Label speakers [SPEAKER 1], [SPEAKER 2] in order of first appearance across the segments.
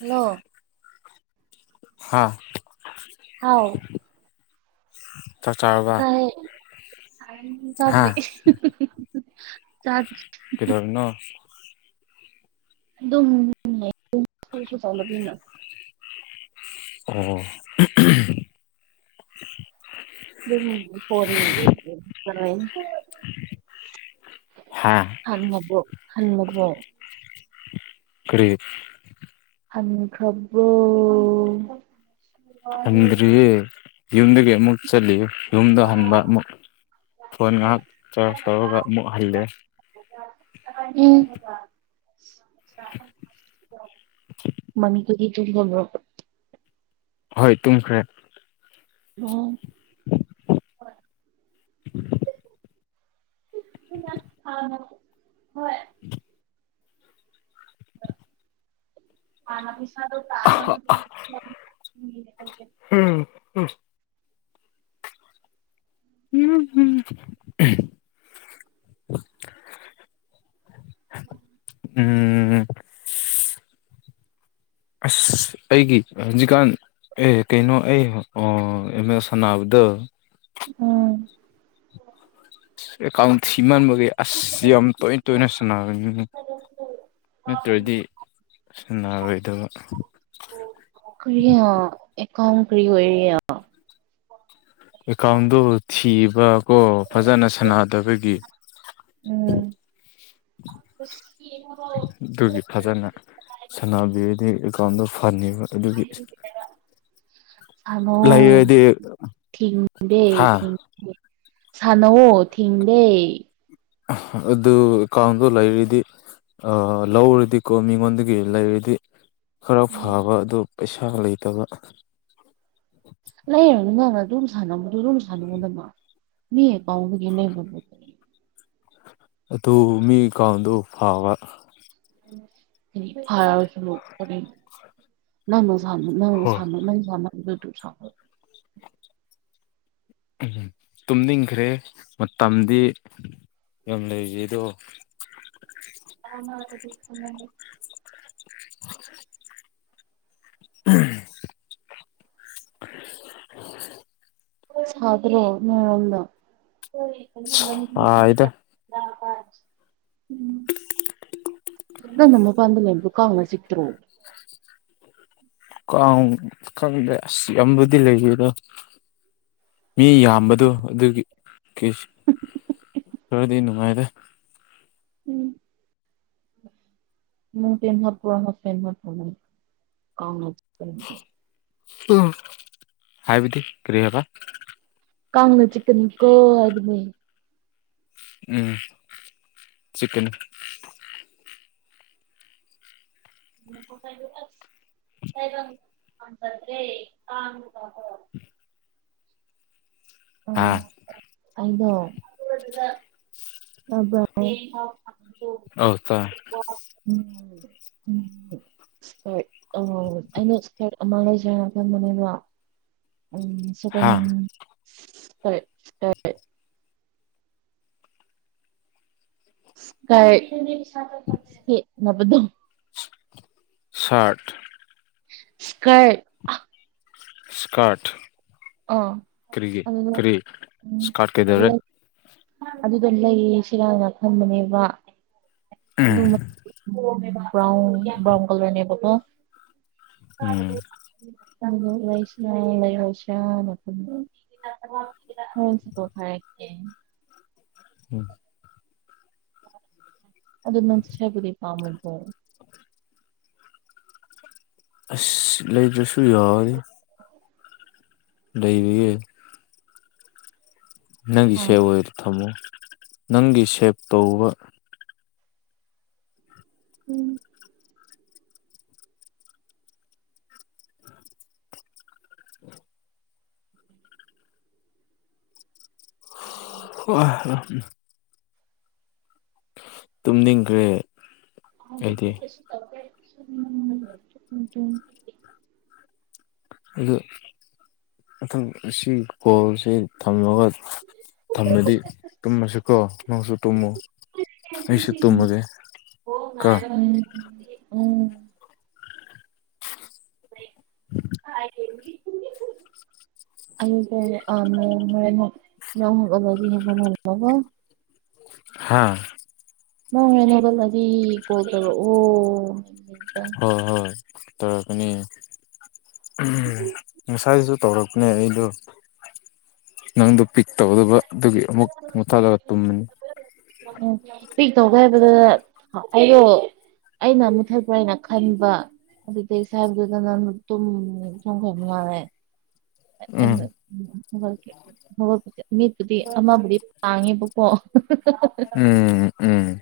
[SPEAKER 1] Hello
[SPEAKER 2] ꯍꯥꯥ
[SPEAKER 1] ꯍꯥꯎ
[SPEAKER 2] ꯇꯥ ꯆꯥꯎꯔꯕ
[SPEAKER 1] ꯆꯗꯔꯤ ꯆꯥꯖ
[SPEAKER 2] ꯀꯗꯔꯅ
[SPEAKER 1] ꯑꯗꯨꯝꯨꯁꯨ ꯆꯥꯎꯂꯅ
[SPEAKER 2] ꯑꯣ
[SPEAKER 1] ꯎꯝ ꯐ
[SPEAKER 2] ꯍꯥ
[SPEAKER 1] ꯍꯟꯃꯔꯨ ꯍꯟꯃꯔꯃꯨ
[SPEAKER 2] ꯀꯔꯤ
[SPEAKER 1] ꯑꯪꯈ꯭ꯔꯕꯨ
[SPEAKER 2] ꯍꯟꯗ꯭ꯔꯤꯌꯦ ꯌꯨꯝꯗꯒꯤ ꯑꯃꯨꯛ ꯆꯠꯂꯤ ꯌꯨꯝꯗ ꯍꯟꯕ ꯑꯃꯨꯛ ꯐꯣꯟ ꯉꯍꯥꯛ ꯆꯥꯖ ꯇꯧꯔꯒ ꯑꯃꯛꯍꯜꯂꯦ
[SPEAKER 1] [inaudible] ꯃꯅꯤ ꯀꯒꯤꯇ ꯍꯣ
[SPEAKER 2] ꯍꯣꯏ ꯇꯨꯝꯈ꯭ꯔꯦ
[SPEAKER 1] ꯑꯣ
[SPEAKER 2] [inaudible]
[SPEAKER 1] ꯑ ꯍꯣꯏ
[SPEAKER 2] ꯎ
[SPEAKER 1] [inaudible] ꯈꯥꯅ ꯄꯁꯅ ꯇꯅ
[SPEAKER 2] ꯎꯝ ꯎꯝ ꯍꯝ
[SPEAKER 1] ꯎꯝ
[SPEAKER 2] ꯎꯝ ꯑꯁ ꯑꯩꯒꯤ ꯍꯧꯖꯤꯛꯀꯥꯟ ꯑꯦ ꯀꯩꯅꯣ ꯑꯩ ꯑ ꯑꯦ ꯁꯥꯟꯅꯕꯗ ꯑ
[SPEAKER 1] ꯎꯝ
[SPEAKER 2] ꯑꯦꯀꯥꯎꯟꯁꯤꯃꯥꯟꯕꯒꯤꯩ ꯑꯁ ꯌꯥꯝ ꯇꯣꯏꯅ ꯇꯣꯏꯅ ꯁꯥꯟꯅꯔꯅꯤ ꯅꯠꯇ꯭ꯔꯗꯤ ꯁꯅꯥꯔꯣꯏꯗꯕ
[SPEAKER 1] ꯀꯔꯤ ꯑꯦ ꯀꯝ ꯀꯔꯤ ꯑꯣꯏꯔꯤ
[SPEAKER 2] ꯑꯦꯀꯥꯎꯟꯗꯣ ꯊꯤꯕ ꯀꯣ ꯐꯖꯅ ꯁꯥꯟꯅꯗꯕꯒꯤ
[SPEAKER 1] ꯎꯝ
[SPEAKER 2] ꯑꯗꯨꯒꯤ ꯐꯖꯅ ꯁꯥꯟꯅꯅꯕꯒꯤ ꯑꯦꯀꯥꯎꯟꯗꯣ ꯐꯅꯤꯕ ꯑꯗꯨꯒꯤ
[SPEAKER 1] ꯃꯣ
[SPEAKER 2] ꯂꯩꯔꯗꯤ
[SPEAKER 1] ꯊꯗ
[SPEAKER 2] ꯍꯥ
[SPEAKER 1] ꯊ ꯁꯥꯟꯅꯑꯣ ꯊꯤꯡꯗꯦ
[SPEAKER 2] ꯑꯗꯨ ꯀꯥꯡꯗꯣ ꯂꯩꯔꯤꯗꯤ ꯑ ꯂꯧꯔꯗꯤꯀꯣ ꯃꯤꯉꯣꯟꯗꯒꯤ ꯂꯩꯔꯗꯤ ꯈꯔ ꯐꯕ ꯑꯗꯨ ꯄꯩꯁꯥ ꯂꯩꯇꯕ
[SPEAKER 1] ꯂꯩꯔ ꯅꯪ ꯑꯗꯨꯝ ꯁꯥꯟꯅꯕꯗ ꯑꯗꯨꯝ ꯁꯥꯟꯅꯕꯅꯕꯗꯃ ꯃꯤ ꯀꯥꯎꯕ ꯅ
[SPEAKER 2] ꯑꯗꯨ ꯃꯤ ꯑꯦꯀꯥꯎꯟꯗꯨ ꯐꯥꯕ
[SPEAKER 1] ꯐ ꯑꯣꯏ ꯐꯂ ꯅ ꯪ ꯁꯥꯟ ꯅꯪ
[SPEAKER 2] ꯍꯣꯏ
[SPEAKER 1] ꯁꯥꯟꯅ ꯁ
[SPEAKER 2] ꯇꯨꯝꯅꯤꯡꯈ꯭ꯔꯦ ꯃꯇꯝꯗꯤ ꯀ ꯂꯩꯖꯗꯣ
[SPEAKER 1] [inaudible]
[SPEAKER 2] [unintelligible] [unintelligible]
[SPEAKER 1] ꯁꯥꯗ꯭ꯔꯣ ꯅꯂ
[SPEAKER 2] ꯁꯥꯏꯗ
[SPEAKER 1] ꯑ ꯅꯃ ꯄꯗꯝ ꯂꯩꯦ ꯄꯨꯀꯑ ꯁꯤꯠꯇꯔꯣꯝ
[SPEAKER 2] ꯀꯪꯗꯦ ꯑꯁ ꯌꯥꯝꯕꯨꯗꯤ ꯂꯩꯕꯤꯗꯣ ꯃꯤ ꯌꯥꯝꯕꯗꯣ ꯑꯗꯨꯒꯤ
[SPEAKER 1] [unintelligible]
[SPEAKER 2] ꯊꯔꯗꯤ ꯅꯨꯡꯉꯥꯏꯗ
[SPEAKER 1] ꯎꯝ ꯃ ꯇꯦꯟ ꯍꯥꯠ ꯄꯔ ꯇꯦꯟꯃ ꯄ ꯀꯥꯎ
[SPEAKER 2] ꯎ ꯍꯥꯏꯕꯤꯗꯤ ꯀꯔꯤ ꯍꯥꯏꯕ
[SPEAKER 1] ꯀꯥꯉꯅ ꯆꯤꯛꯅꯅꯤ ꯀꯣ ꯑꯗꯨ ꯑꯗꯨꯅꯤ
[SPEAKER 2] ꯎꯝ ꯆꯀꯅ
[SPEAKER 1] ꯣ ꯐꯥꯏꯗꯁ ꯕꯠꯇꯦ ꯀ
[SPEAKER 2] ꯍꯥꯥ
[SPEAKER 1] ꯑꯗꯣ ꯑꯕ
[SPEAKER 2] ꯑ ꯇ
[SPEAKER 1] ꯎꯝ ꯎꯝ
[SPEAKER 2] [unintelligible]
[SPEAKER 1] ꯏꯁꯀꯔꯠ ꯑ ꯑꯩꯅ ꯏꯁꯀꯔꯠ ꯑꯃ ꯂꯩꯖꯔꯅ ꯈꯟꯕꯅꯦꯕ ꯎꯝ ꯁ
[SPEAKER 2] ꯍꯥ
[SPEAKER 1] ꯇꯔꯦ ꯇꯔꯦ ꯀꯥꯏ ꯅ
[SPEAKER 2] ꯁꯠ
[SPEAKER 1] ꯁ꯭ꯀꯔ
[SPEAKER 2] ꯁꯀꯔꯠ
[SPEAKER 1] ꯑꯣ
[SPEAKER 2] ꯀꯔꯤꯒꯤ
[SPEAKER 1] ꯑꯗꯨꯗ
[SPEAKER 2] ꯀꯔꯤ
[SPEAKER 1] ꯎꯝ
[SPEAKER 2] ꯁꯀꯥꯠ ꯀꯗꯔꯦ
[SPEAKER 1] ꯂꯩ ꯑꯗꯨꯗ ꯂꯩꯌꯦ ꯁꯤꯔꯥꯅ ꯈꯝꯕꯅꯦꯕ ꯑꯗꯨꯝ꯭ꯔꯟ ꯕ꯭ꯔꯥꯎꯟ ꯀꯂꯔꯅꯦꯕꯀꯣ
[SPEAKER 2] ꯎꯝ
[SPEAKER 1] ꯂꯩꯁ ꯂꯩꯁ ꯆ ꯄ ꯈꯔ
[SPEAKER 2] ꯎꯝ
[SPEAKER 1] ꯑꯗꯨꯗ ꯅ ꯆꯆꯦꯕꯨꯗꯤ ꯄꯥꯃ ꯄꯣ
[SPEAKER 2] ꯑꯁ ꯂꯩꯕ꯭ꯔꯁꯨ ꯌꯥꯎꯤ
[SPEAKER 1] [unintelligible]
[SPEAKER 2] ꯂꯩꯔꯤꯦ ꯅꯪꯒꯤ
[SPEAKER 1] ꯍꯥ
[SPEAKER 2] ꯁꯦꯞ ꯑꯣꯏꯔ ꯊꯝꯃꯨ ꯅꯪꯒꯤ ꯁꯦꯞ ꯇꯧꯕ
[SPEAKER 1] ꯎꯝ ꯑꯣ
[SPEAKER 2] ꯑ ꯇꯨꯝꯅꯤꯡꯈ꯭ꯔꯦ ꯑꯩꯗꯤ
[SPEAKER 1] [unintelligible]
[SPEAKER 2] ꯑꯗꯨ ꯃꯊꯪ ꯁꯤ ꯀꯣꯜꯁꯦ ꯊꯝꯃꯒ ꯊꯝꯃꯗꯤ ꯇꯨꯝꯃꯁꯨꯀꯣ ꯅꯪꯁꯨ ꯇꯨꯝꯃꯨ ꯑꯩꯁꯨ ꯇꯨꯝꯃꯒꯦ ꯀꯣ
[SPEAKER 1] ꯉ ꯎ ꯍꯥꯏꯗꯤ
[SPEAKER 2] [unintelligible]
[SPEAKER 1] ꯑ ꯍ ꯍꯅꯣ
[SPEAKER 2] ꯍꯥꯥ
[SPEAKER 1] ꯅꯅꯕꯗꯤ ꯍꯗꯣ ꯑꯣ
[SPEAKER 2] ꯍ ꯍꯣꯏ ꯇꯔꯀꯅꯤ ꯎ ꯃꯁꯥꯏꯁꯨ ꯇꯧꯔꯛꯄꯅꯦ ꯑꯩꯗꯣ ꯅꯪꯗ ꯄꯤꯛ ꯇꯧꯗꯕꯗꯨꯒꯤ ꯑꯃꯨꯛ ꯃꯨꯊꯂꯒ ꯇꯨꯝꯃꯤꯅꯤ
[SPEAKER 1] ꯎꯝ ꯄꯤꯛ ꯇꯧꯒꯦ ꯍꯥꯏꯕꯗ ꯑꯩꯗꯣ ꯑꯩꯅ ꯃꯨꯊꯠꯄ꯭ꯔ ꯍꯥꯏꯅ ꯈꯟꯕ ꯑꯗꯨ ꯁꯥꯕꯗ ꯃꯠꯇꯝ ꯁꯈꯉꯔꯦ
[SPEAKER 2] ꯎꯝ
[SPEAKER 1] ꯦꯗꯤ ꯃꯤꯕꯨꯗꯤ ꯑꯃꯕꯨꯗꯤ ꯄꯥꯡꯉꯦ
[SPEAKER 2] ꯎꯝ ꯎꯝ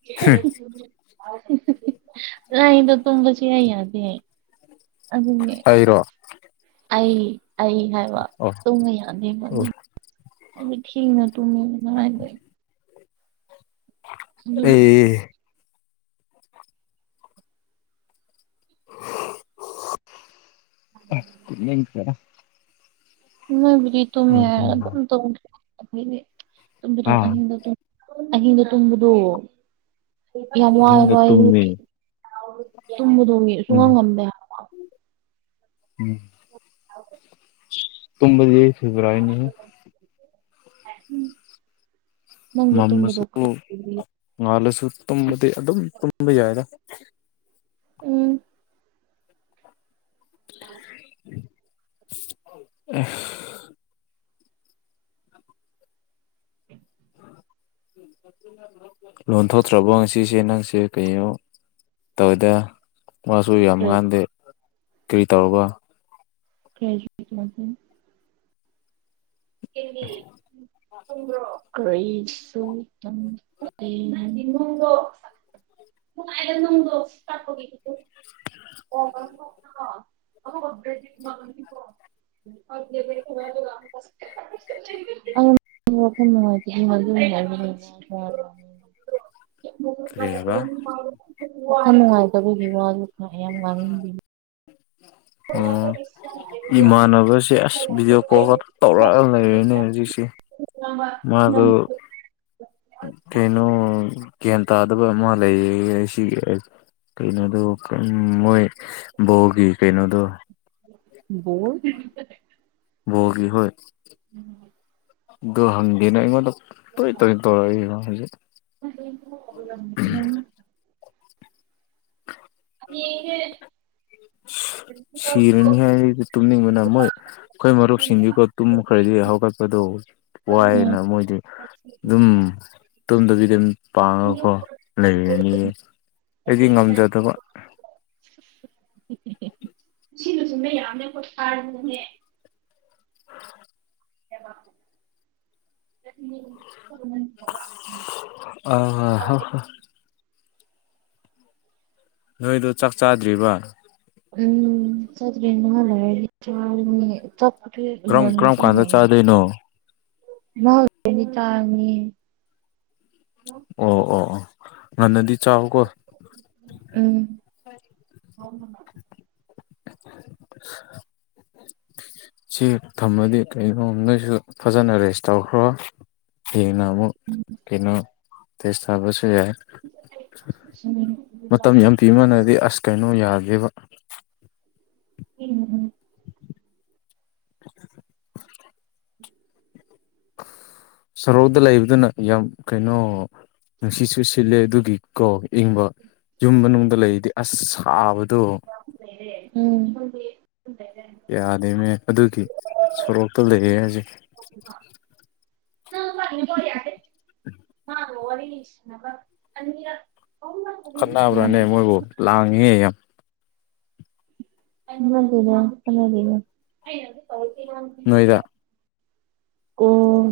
[SPEAKER 1] [unintelligible] ꯑꯗ ꯇꯨꯝꯁ ꯍꯥꯏꯏ ꯌꯥꯗ
[SPEAKER 2] ꯑꯩꯔꯣ
[SPEAKER 1] ꯑꯩ ꯑꯩ ꯍꯥꯏꯕ
[SPEAKER 2] ꯑꯣ
[SPEAKER 1] ꯇꯨꯡꯉ ꯌꯥꯅꯤ
[SPEAKER 2] ꯑꯣ
[SPEAKER 1] ꯃꯥꯅꯤ ꯑ ꯊꯅ ꯇꯨꯃꯤꯅꯥꯏ
[SPEAKER 2] ꯑꯦ ꯑꯁ ꯌꯦ ꯇꯔ
[SPEAKER 1] ꯅꯣꯏꯕꯨꯗꯤ ꯇꯨꯝꯕ ꯌꯥꯏ ꯑꯗꯨꯝ ꯇꯧꯕꯗꯣ ꯑꯩꯈꯣꯏꯗꯤ ꯇꯨꯝꯕꯗꯣ
[SPEAKER 2] ꯑꯥ
[SPEAKER 1] ꯑꯍꯤꯡꯗ ꯇꯨꯝꯕꯗꯣ ꯑꯍꯤꯡ ꯇꯨꯡꯕꯗꯨ ꯌꯥꯝꯏ
[SPEAKER 2] ꯑꯍꯤꯡꯗ
[SPEAKER 1] ꯑꯩ
[SPEAKER 2] ꯇꯨꯝꯃꯤ
[SPEAKER 1] ꯇꯃ ꯊꯣꯡꯉꯤ
[SPEAKER 2] ꯎꯝ
[SPEAKER 1] ꯁꯨꯉꯒꯝꯕꯦ
[SPEAKER 2] ꯎꯝ ꯇꯝꯕꯗꯤ ꯌꯦꯁꯤꯕ꯭ꯔꯥꯏꯅꯤ
[SPEAKER 1] ꯎꯝ
[SPEAKER 2] ꯃꯝꯃꯁꯨ ꯉꯥꯜꯂꯁꯨ ꯇꯨꯝꯕꯗꯤ ꯑꯗꯨꯝ ꯇꯨꯝꯕ ꯌꯥꯏꯔ [inaudible]
[SPEAKER 1] ꯎꯝ
[SPEAKER 2] ꯑ ꯂꯣꯟꯊꯣꯛꯇ꯭ꯔꯕꯣ ꯉꯁꯤꯁꯦ ꯅꯪꯁꯦ ꯀꯣ ꯇꯧꯋꯦꯗ ꯃꯥꯁꯨ ꯌꯥꯝꯃ ꯀꯥꯟꯗ ꯀꯔꯤ ꯇꯧꯔꯕ
[SPEAKER 1] ꯀꯦꯖ ꯀꯩ ꯎꯝ ꯃꯣꯡꯗꯣꯥꯏꯗ ꯅꯣꯡꯗꯣ ꯇꯒꯦ ꯑꯣꯗꯤ ꯊ ꯋꯥꯐꯝ ꯅꯨꯡꯉꯥꯏꯇꯒꯤ ꯃꯗꯨ
[SPEAKER 2] ꯀꯔꯤ ꯍꯥꯏꯕ
[SPEAKER 1] ꯃꯉꯕꯤ ꯋꯥ ꯅꯨꯡꯉꯥꯏꯇꯕꯒꯤ ꯋꯥꯁꯨ ꯈꯥꯏ ꯌꯥꯝ ꯉꯥꯡꯍꯟꯕꯤ
[SPEAKER 2] ꯎꯝ ꯏꯃꯥꯟꯅꯕꯁꯦ ꯑꯁ ꯚꯤꯗꯤꯑꯣ ꯀꯣꯜ ꯈꯛꯇ ꯇꯧꯔꯒ ꯂꯩꯔꯦꯅꯦ ꯍꯧꯖꯤꯛꯁꯦ ꯃꯥꯗꯨ ꯇꯩꯅꯣ ꯒ꯭ꯌꯥꯟ ꯇꯥꯗꯕ ꯑꯃ ꯂꯩꯌꯦ ꯁꯤ ꯀꯩꯅꯣꯗꯣ ꯎꯝ ꯃꯣꯏ ꯕꯣꯒꯤ ꯀꯩꯅꯣꯗꯣ
[SPEAKER 1] ꯕꯣꯜ
[SPEAKER 2] ꯕꯒꯤ ꯍꯣꯏ ꯑꯗꯨ ꯍꯪꯗꯦꯅ ꯑꯩꯉꯣꯟꯗ ꯇꯣꯏ ꯇꯣꯏ ꯇꯧꯔꯛꯏꯕ ꯍꯧꯖꯤꯛ
[SPEAKER 1] [inaudible] ꯍ
[SPEAKER 2] ꯎ ꯁꯤꯔꯅꯤ ꯍꯥꯏꯗꯤ ꯇꯨꯝꯅꯤꯡꯕꯅ ꯃꯣꯏ ꯑꯩꯈꯣꯏ ꯃꯔꯨꯞꯁꯤꯡꯗꯨꯀꯣ ꯇꯨꯝ ꯈꯔꯗꯤ ꯍꯧꯒꯠꯄꯗꯣ ꯋꯥꯏꯅ ꯃꯣꯏꯗꯤ ꯑꯗꯨꯝ ꯇꯝꯗꯕꯤꯗꯤ ꯑꯗꯨꯝ ꯄꯥꯡꯉꯀꯣ ꯂꯩꯔꯅꯤꯌꯦ ꯑꯩꯗꯤ ꯉꯝꯖꯗꯕ
[SPEAKER 1] [inaudible]
[SPEAKER 2] ꯎ
[SPEAKER 1] [unintelligible]
[SPEAKER 2] [inaudible]
[SPEAKER 1] [unintelligible]
[SPEAKER 2] ꯑꯥꯍꯥ꯫ ꯅꯣꯏꯗꯣ ꯆꯥꯛ ꯆꯥꯗ꯭ꯔꯤꯕ꯫
[SPEAKER 1] ꯎꯝ ꯆꯠꯇꯦ ꯅꯍꯥꯛ ꯂꯩꯔꯗꯤ ꯆꯥꯔꯅꯤ꯫ ꯆꯥꯛꯄꯨꯗꯤ
[SPEAKER 2] ꯀꯔꯝ ꯀꯔꯝ ꯀꯥꯟꯗ ꯆꯥꯗꯣꯏꯅꯣ꯫
[SPEAKER 1] ꯃꯅꯤꯇꯥꯔꯃꯤ꯫
[SPEAKER 2] ꯑꯣ ꯑꯣ ꯑꯣ ꯉꯅꯗꯤ꯫
[SPEAKER 1] ꯎꯝ꯫
[SPEAKER 2] [unintelligible] ꯁꯤ ꯊꯝꯃꯗꯤ ꯀꯣ ꯅꯣꯏꯁꯨ ꯐꯖꯅ ꯔꯦꯁ ꯇꯧꯈ꯭ꯔꯣ꯫ ꯀꯅ ꯑꯃꯨꯛ ꯀꯅꯣ ꯇꯁꯥꯕꯨ꯫ ꯌꯥꯏ ꯃꯇꯝ ꯌꯥꯝ ꯄꯤꯃꯥꯟꯅꯗꯤ ꯑꯁ ꯀꯩꯅꯣ ꯌꯥꯗ꯫ ꯗꯦꯕ꯫
[SPEAKER 1] ꯎꯝ ꯎꯝ꯫
[SPEAKER 2] ꯁꯔꯣꯛꯗ ꯂꯩꯕꯗꯨꯅ ꯌꯥꯝ ꯀꯩꯅꯣ꯫ ꯅꯨꯡꯁꯤꯠꯁꯨ ꯁꯤꯜꯂꯦ ꯑꯗꯨꯒꯤ ꯀꯣ ꯏꯪꯕ ꯌꯨꯝ ꯃꯅꯨꯡꯗꯅꯨꯡꯗ ꯂꯩꯗꯤ ꯑꯁ ꯁꯥꯕ꯫
[SPEAKER 1] ꯎꯝ꯫
[SPEAKER 2] ꯌꯥꯗꯦꯅꯦ ꯑꯗꯨꯒꯤ ꯁꯣꯔꯣꯛꯇꯣ ꯂꯩꯌꯦ ꯍꯧꯖꯤꯛ꯫
[SPEAKER 1] [unintelligible]
[SPEAKER 2] [inaudible]
[SPEAKER 1] [unintelligible]
[SPEAKER 2] ꯈꯠꯅꯕ꯭ꯔꯥꯅꯦ ꯃꯣꯏꯕꯨ ꯂꯥꯡꯉꯦ ꯌꯥꯝ꯫
[SPEAKER 1] ꯍꯒꯗ ꯍꯒꯗ꯫
[SPEAKER 2] ꯅꯣꯏꯗ꯫
[SPEAKER 1] ꯑꯣ꯫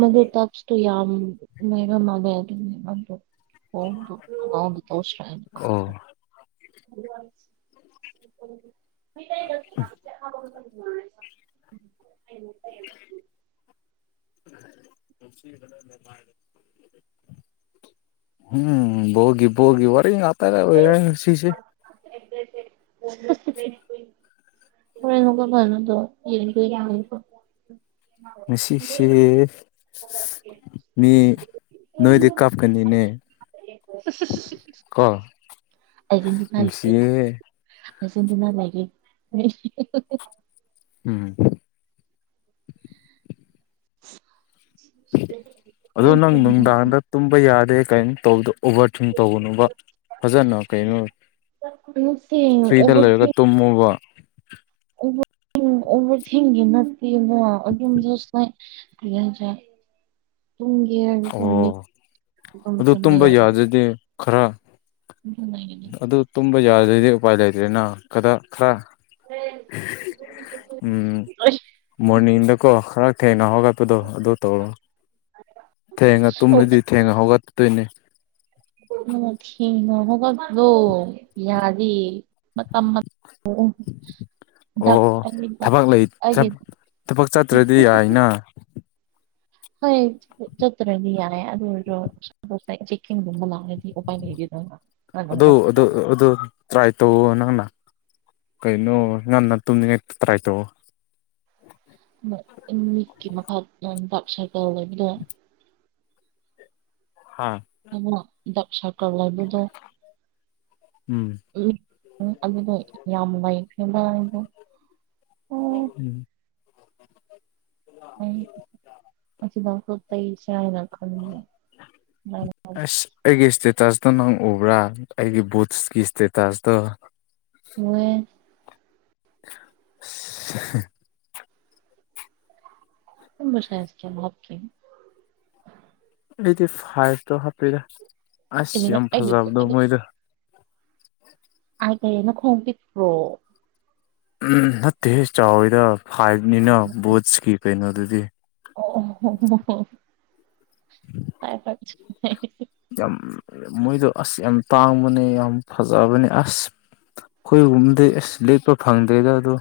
[SPEAKER 1] ꯃꯗꯨ ꯇꯞꯁꯇꯣ ꯌꯥꯝ ꯃꯔ ꯃꯥꯒ ꯑꯗꯨ꯫
[SPEAKER 2] ꯑꯣ
[SPEAKER 1] [unintelligible] [unintelligible] [unintelligible]
[SPEAKER 2] [inaudible] [inaudible] ꯎꯝ ꯕꯣꯜꯒꯤ ꯕꯣꯜꯒꯤ ꯋꯥꯔꯤ ꯑꯇꯥꯔ ꯁꯤꯁꯦ꯫
[SPEAKER 1] [unintelligible] [unintelligible]
[SPEAKER 2] ꯉꯁꯤꯁꯤꯁꯦ ꯃꯤ꯫ ꯅꯣꯏꯗꯤ ꯀꯥꯞꯀꯅꯤꯅꯦ꯫ ꯀꯣ
[SPEAKER 1] ꯑꯔꯖꯦꯟꯇꯤꯅꯥ꯫
[SPEAKER 2] ꯅꯨꯡꯁꯤꯌꯦ
[SPEAKER 1] ꯐꯁꯗꯨꯅ ꯂꯒꯦ꯫
[SPEAKER 2] ꯎꯝ꯫ ꯑꯗꯣ ꯅꯪ ꯅꯨꯡꯗꯥꯡꯗ ꯇꯨꯝꯕ ꯌꯥꯗꯦ ꯀꯩꯅꯝ ꯇꯧꯕꯗꯣ꯫ ꯑꯣꯚꯔꯊꯤꯡ ꯇꯧꯅꯕ ꯐꯖꯅ ꯀꯩꯅꯣ꯫
[SPEAKER 1] ꯅꯠꯇꯦ
[SPEAKER 2] ꯐ꯭ꯔꯤꯗ ꯂꯩꯔꯒ ꯇꯨꯝꯃꯨꯕ꯫
[SPEAKER 1] ꯎ ꯎꯕ ꯊꯁꯤꯡꯒꯤ ꯅꯠꯇꯦꯗ ꯑꯗꯨꯨꯝ ꯖꯥꯁ ꯂꯥꯏ꯫ [unintelligible] ꯇꯨꯡꯒꯦ ꯍꯥꯏ ꯃꯤꯠ
[SPEAKER 2] ꯑꯣ ꯑꯗꯨ
[SPEAKER 1] ꯇꯨꯝ
[SPEAKER 2] ꯇꯨꯝꯕ
[SPEAKER 1] ꯌꯥꯗꯕ꯫
[SPEAKER 2] ꯌꯥꯗ꯭ꯔꯗꯤ ꯈꯔ
[SPEAKER 1] ꯑꯗꯨꯝ ꯂꯩꯒꯅꯤ
[SPEAKER 2] ꯑꯗꯨ ꯇꯨꯝꯕ ꯌꯥꯔꯗꯤ ꯎꯄꯥꯏ ꯂꯩꯇ꯭ꯔꯦꯅꯗꯥ ꯈꯔ꯫
[SPEAKER 1] [unintelligible]
[SPEAKER 2] ꯎꯝ꯫ ꯃꯣꯔꯅꯤꯡꯗꯀꯣ ꯈꯔꯛ ꯊꯦꯡꯅ ꯍꯒꯄꯗꯣ ꯑꯗꯨꯗ ꯇꯧꯣ ꯊꯦꯡꯉ
[SPEAKER 1] ꯑꯣ
[SPEAKER 2] ꯇꯨꯝꯗꯤ ꯊꯦꯡꯉ ꯍꯒꯠꯇꯣꯏꯅꯦ
[SPEAKER 1] ꯒꯗꯣ ꯌꯥꯔꯤ ꯃꯇꯝ ꯑꯣ ꯗꯥꯛ
[SPEAKER 2] ꯑꯣ
[SPEAKER 1] ꯑꯔꯤꯕ
[SPEAKER 2] ꯊꯕꯛ ꯂꯩ
[SPEAKER 1] ꯑꯩꯒꯤ
[SPEAKER 2] ꯊꯕꯛ ꯆꯠꯇ꯭ꯔꯗꯤ
[SPEAKER 1] [unintelligible]
[SPEAKER 2] ꯌꯥꯏꯅ
[SPEAKER 1] ꯍꯣꯏ ꯆꯠꯇ꯭ꯔꯗꯤ ꯌꯥꯔꯦ ꯑꯗꯨ ꯑꯣꯏ ꯗꯣꯁ ꯆꯤꯟꯒꯨꯝꯕ ꯂꯥꯛꯑ
[SPEAKER 2] ꯑꯗꯨ ꯑꯗꯨ ꯑꯗꯨ ꯇ꯭ꯔꯥꯏ ꯇꯧꯋ ꯅꯪꯅ ꯀꯩꯅꯩꯅꯣ ꯉꯟꯅ ꯇꯨꯝꯅꯤ ꯉꯠꯇ꯭ꯔꯥꯏ ꯇꯧꯑꯣ
[SPEAKER 1] [unintelligible] ꯑ ꯗ ꯁꯀ꯭ꯔ ꯂ ꯑꯗꯨꯗ
[SPEAKER 2] ꯎꯝ
[SPEAKER 1] ꯎ ꯑꯗꯨꯗ ꯌꯥꯝ ꯅꯩꯈꯔ꯭ꯦ ꯃꯥꯗꯣ
[SPEAKER 2] [unintelligible]
[SPEAKER 1] ꯀꯩ ꯆꯥꯏꯔ
[SPEAKER 2] ꯑꯁ ꯑꯩꯒꯤ ꯏꯁꯇꯦ ꯇꯣ ꯅꯪ ꯎꯕ꯭ꯔꯥ ꯑꯩꯒꯤ ꯕꯨꯠꯁꯀꯤ ꯏꯁꯇꯦꯇꯁꯇꯣ
[SPEAKER 1] ꯃꯨꯌꯦ
[SPEAKER 2] [unintelligible]
[SPEAKER 1] ꯅꯪꯕꯨ ꯁꯥꯏꯁ ꯀꯌꯥ ꯍꯥꯞꯀꯦ
[SPEAKER 2] ꯑꯩꯗꯤ ꯐꯥꯏꯞꯇꯣ ꯍꯥꯄꯦꯗ ꯑꯁ ꯌꯥꯝ ꯐꯖꯕꯗꯣ ꯃꯣꯏꯗ [inaudible]
[SPEAKER 1] ꯀꯩꯒꯤ ꯅꯈꯣꯡ ꯄꯤꯛꯄ꯭ꯔꯣ
[SPEAKER 2] ꯎꯝ ꯅꯠꯇꯦ ꯆꯥꯎꯋꯤꯗ ꯐꯥꯏꯕꯅꯤꯅ ꯕꯣꯠꯁꯀꯤ ꯀꯩꯅꯣꯗꯨꯗꯤ
[SPEAKER 1] ꯑꯣ ꯍ ꯐ
[SPEAKER 2] ꯌꯥꯝ ꯃꯣꯏꯗꯣ ꯑꯁ ꯌꯥꯝ ꯇꯥꯡꯕꯅꯦ ꯌꯥꯝ ꯐꯖꯕꯅꯦ ꯑꯁ ꯈꯣꯏꯒꯨꯝꯕꯗꯤ ꯑꯁ ꯂꯦꯠꯄ ꯐꯪꯗ꯭ꯔꯦꯗ ꯑꯗꯣ